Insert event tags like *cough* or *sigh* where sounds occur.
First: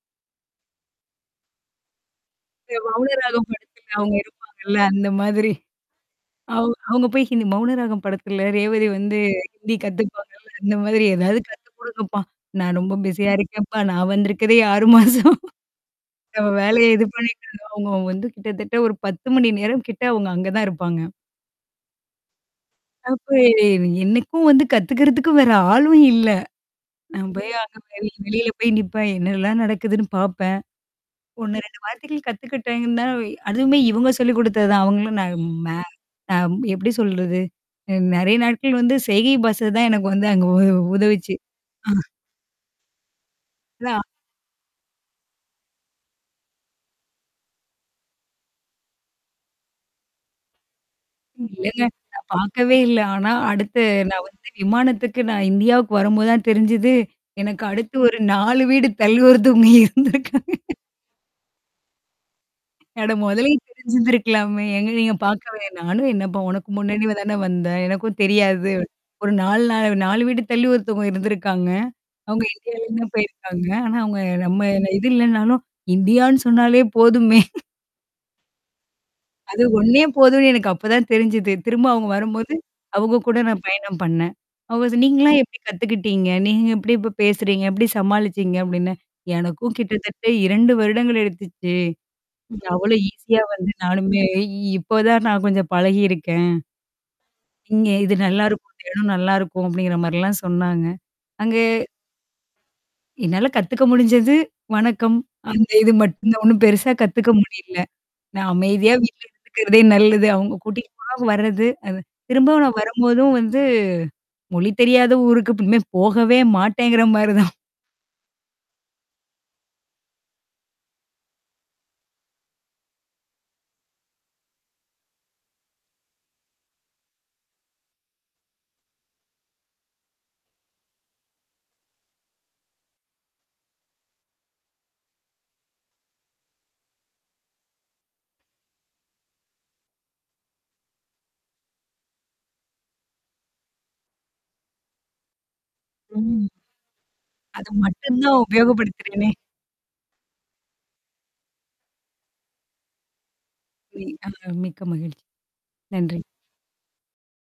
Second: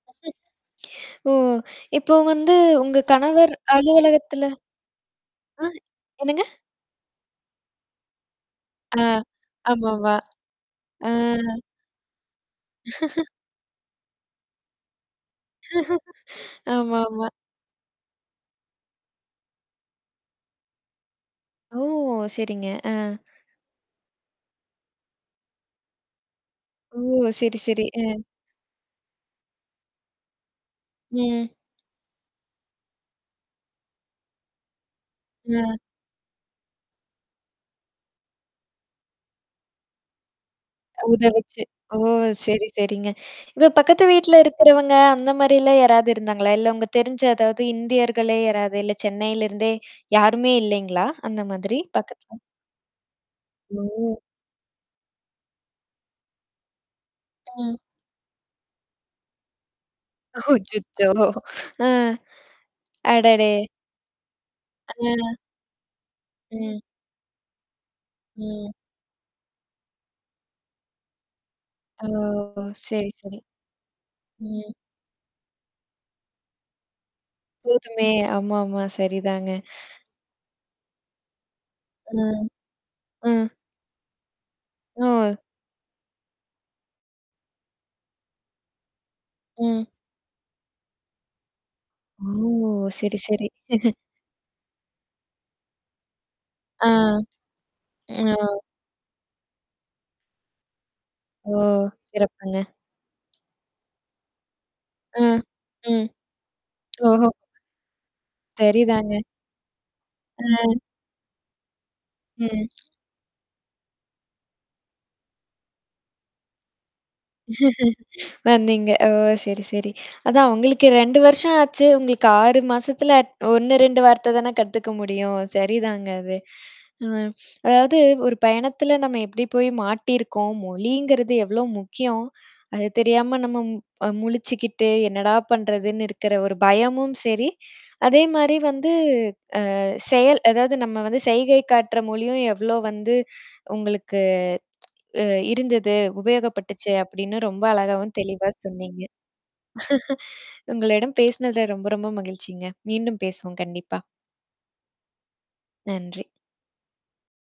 ம். ஓ! இப்போ வந்து உங்க மௌன ராகம் கணவர் படத்துல. அவங்க அலுவலகத்துல இருப்பாங்கல்ல அந்த மாதிரி. ஆ. என்னங்க? அவு அவுங்க போய் இது மௌனராகம் படத்துல ரேவதி ஆ. வந்து ஹிந்தி ஆமாமா. கத்துப்பாங்க. அந்த மாதிரி அ. ஏதாவது கத்து குடுங்கப்பா. நான் ரொம்ப *laughs* பிஸியா இருக்கேன்ப்பா. நான் வந்திருக்கதே 6 மாசம். *laughs* ந *laughs* வேலைய இது ஆமாமா. பண்ணிட்டுந்த அவங்க வந்து கிட்டத்தட்ட ஒரு 10 மணி நேரம் கிட்ட அவங்க அங்க தான் இருப்பாங்க. ஓ! சரிங்க. ஆ. அப்ப எனக்கும் வந்து கத்துக்கறதுக்கும் வேற ஆளும் இல்ல. ஓ! நான் சரி, போய்அங்க சரி. ப அ. வெளியில போய் நிப்பேன். என்னல்லாம் நடக்குதுன்னு பார்ப்பேன். ம். ஒண்ணு வார்த்தைகள் கத்துக்கிட்டேங்கு தான் அதுவுமே இவங்க சொல்லிக் குடுத்தது தான். அவங்களும் ந மே ம். ந எப்படி சொல்றது? நெறைய நாட்கள் வந்து செய்கை பாஷ தான் எனக்கு வந்து அங்க உ உதவிச்சு. உதவுச்சு. ஆ. ஓ! சரி, சரிங்க. இப்ப நான். பக்கத்து வீட்ல இருக்கிறவங்க அந்த மாரிலாம் யாராவது இருந்தாங்களா? இல்ல உங்க தெரிஞ்ச அதாவது இந்தியர்களே யாராது? இல்ல சென்னையில இருந்தே யாருமே இல்லைங்களா? அந்த மாதிரி இல்லங்க. நான் பக்கத்துல. பார்க்கவே இல்ல. ஆனா அடுத்து ஓ. நான் வந்து விமானத்துக்கு நான் இந்தியாவுக்கு வரும்போது தான் தெரிஞ்சுது. எனக்கு ம். அடுத்து ஒரு 4 வீடு தள்ளி ஒருத்தவங்க இருந்திருக்காங்க. அச்சச்சோ! அ. அட அடடே. முதலயே தெரிஞ்சுந்திருக்கலாமே. எங்க நீங்க ஆ. பார்க்கவேன். நானும் என்னப்பா உனக்கு ம். முன்னாடி தானே வந்தேன். எனக்கும் ம். தெரியாது. ஒரு நாலு நால 4 வீடு தள்ளி ஒருத்தவங்க இருந்திருக்காங்க. ஓ! அவங்க இந்தியாலருந்து சரி, தான் சரி. போயிருக்காங்க. ஆனா, அவவுங்க நம்ம ம். இது இல்லனாலும் இந்தியான்னு சொன்னாலே போதுமே. போதுமே! ஆமா, ஆாமா. சரிதாங்க. அது ஒன்னே போதும்னு எனக்கு அப்பதான் தெரிஞ்சுது. திரும்ப அவங்க ம். வரும்போது. அவங்க கூட ம். நான் பயணம் பண்ணேன். ஓ ஓ. நீங்கலாம் எப்படி கத்துக்கிட்டீங்க? நீங்க எப்படி இப்ப பேசுறீங்க? எப்படி சமாளிச்சீங்க அப்ப்டின்னு எனக்கும் ம். கிட்டத்தட்ட 2 வருடங்கள் எடுத்துச்சு? ஓ! அவ்ளோ சரி, ஈஸியா சரி. வந்து *laughs* நானுமே இப்ப தான் நான் கொஞ்சம் பழகியிருக்கேன். ஆ. இங்க இது ஆ. நல்லாயிருக்கும். இடம் நல்லாயிருக்கும். அப்படிங்கிற மாரிலாம் சொன்னாங்க. ஓ! அங்கே. சிறப்புங்க. என்னால கத்துக்க முடிஞ்சது, வணக்கம். ம். அந்த இது ம். மட்டும் ஒன்னும் பெருசா ஓஹோ! கத்துக்க முடியல. நான் அமைதியா சரிதாங்க. வீட்ல. இருக்கறதே நல்லது. அவங்க அ. கூட்டிட்டு போ வரது. அது திரும்ப ம். நான் வரும்போதும் வந்து மொழி தெரியாத ஊருக்கு இனிமே போகவே மாட்டேங்கிற மாரி தான். *chuckles* *laughs* வந்தீங்க. ஓ! சரி, சரி. அதான் அவங்களுக்கு 2 வருஷம் ஆச்சு, உங்களுக்கு 6 மாசத்துல அ் 1 2 வார்த்த தானே கத்துக்க முடியும். சரிதாங்க அது. அ அதாவது ஒரு பயணத்தில நம்ம எப்படி போய் மாட்டியிருக்கோம். மொழிங்கிறது எவ்ளோ முக்கியம். அது தெரியாம நம்ம அ முழிச்சுக்கிட்டு என்னடா பண்றதுன்னு இருக்கிற ஒரு பயமும் சரி. அதே மாரி வந்து அ செயல் அதாவது நம்ம வந்து செயகை காட்டுற மொழியும் எவ்ளோ வந்து உங்களுக்கு அ இருந்தது, ம். உபயோகப்பட்டுச்சு அப்படின்னு ரொம்ப அது அழகாவும் மட்டும் தான் தெளிவா சொன்னீங்க. உபயோகப்படுத்துறேனே! உங்களிடம் பேசினதுல ரொம்ப ரொம்ப மகிழ்ச்சிங்க. மீண்டும் பேசுவோம். கண்டிப்பா. அ மிக்க மகிழ்ச்சி. நன்றி. நன்றி.